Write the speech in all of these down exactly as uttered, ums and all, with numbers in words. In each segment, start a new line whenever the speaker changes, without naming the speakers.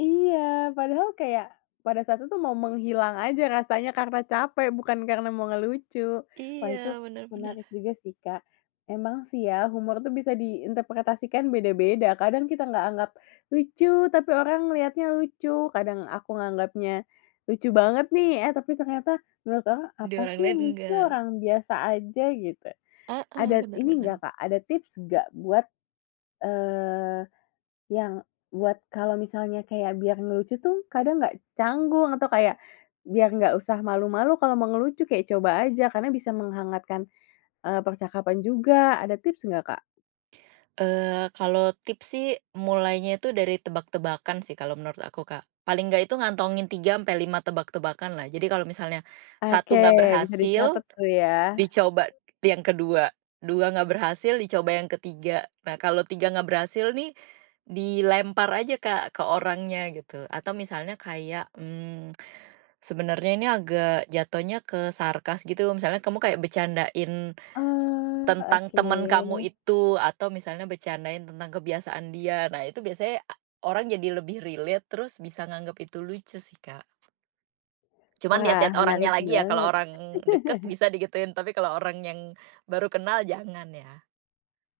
Iya, padahal kayak, pada saat itu mau menghilang aja rasanya karena capek bukan karena mau ngelucu, wah itu
Iya, bener bener.
menarik juga sih, Kak. Emang sih ya humor tuh bisa diinterpretasikan beda-beda kadang kita nggak anggap lucu tapi orang ngeliatnya lucu, kadang aku nganggapnya, lucu banget nih, eh, tapi ternyata menurut orang
Di
apa
orang
sih yang
lain,
lucu?
enggak
Orang biasa aja gitu.
Heeh,
Ada
bener
ini
bener.
nggak, Kak, ada tips nggak buat eee, yang buat kalau misalnya kayak biar ngelucu tuh kadang nggak canggung atau kayak, biar nggak usah malu-malu kalau mau ngelucu kayak coba aja, karena bisa menghangatkan, eee, percakapan juga, ada tips nggak, Kak?
Eee, kalau tips sih mulainya itu dari tebak-tebakan sih kalau menurut aku, Kak, paling enggak itu ngantongin tiga sampai lima tebak-tebakan lah jadi kalau misalnya,
Oke,
satu enggak
bisa
berhasil,
dicatat tuh ya.
dicoba yang kedua, dua enggak berhasil, dicoba yang ketiga. Nah kalau tiga enggak berhasil nih, dilempar aja, Kak, ke orangnya gitu atau misalnya kayak, mmm, sebenarnya ini agak jatohnya ke sarkas gitu misalnya kamu kayak bercandain,
Oh,
tentang temen kamu
oke.
itu atau misalnya bercandain tentang kebiasaan dia. Nah, itu biasanya orang jadi lebih relate terus bisa nganggep itu lucu sih, Kak. Cuman
Wah,
lihat-lihat orangnya
menarik
lagi ya, kalau
banget.
orang deket bisa digituin, tapi kalau orang yang, baru kenal jangan ya.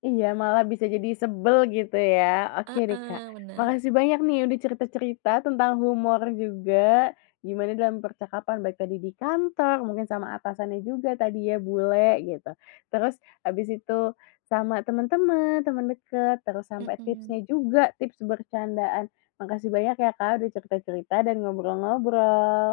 Iya malah bisa jadi sebel gitu ya oke deh, Kak,
Heeh, bener.
makasih banyak nih udah cerita-cerita tentang humor juga, gimana dalam percakapan baik tadi di kantor mungkin sama atasannya juga tadi ya bule, gitu. Terus habis itu, sama temen-temen, temen deket, terus sampai
Mhm.
tipsnya juga tips bercandaan. Makasih banyak ya, Kak, udah cerita-cerita dan ngobrol-ngobrol.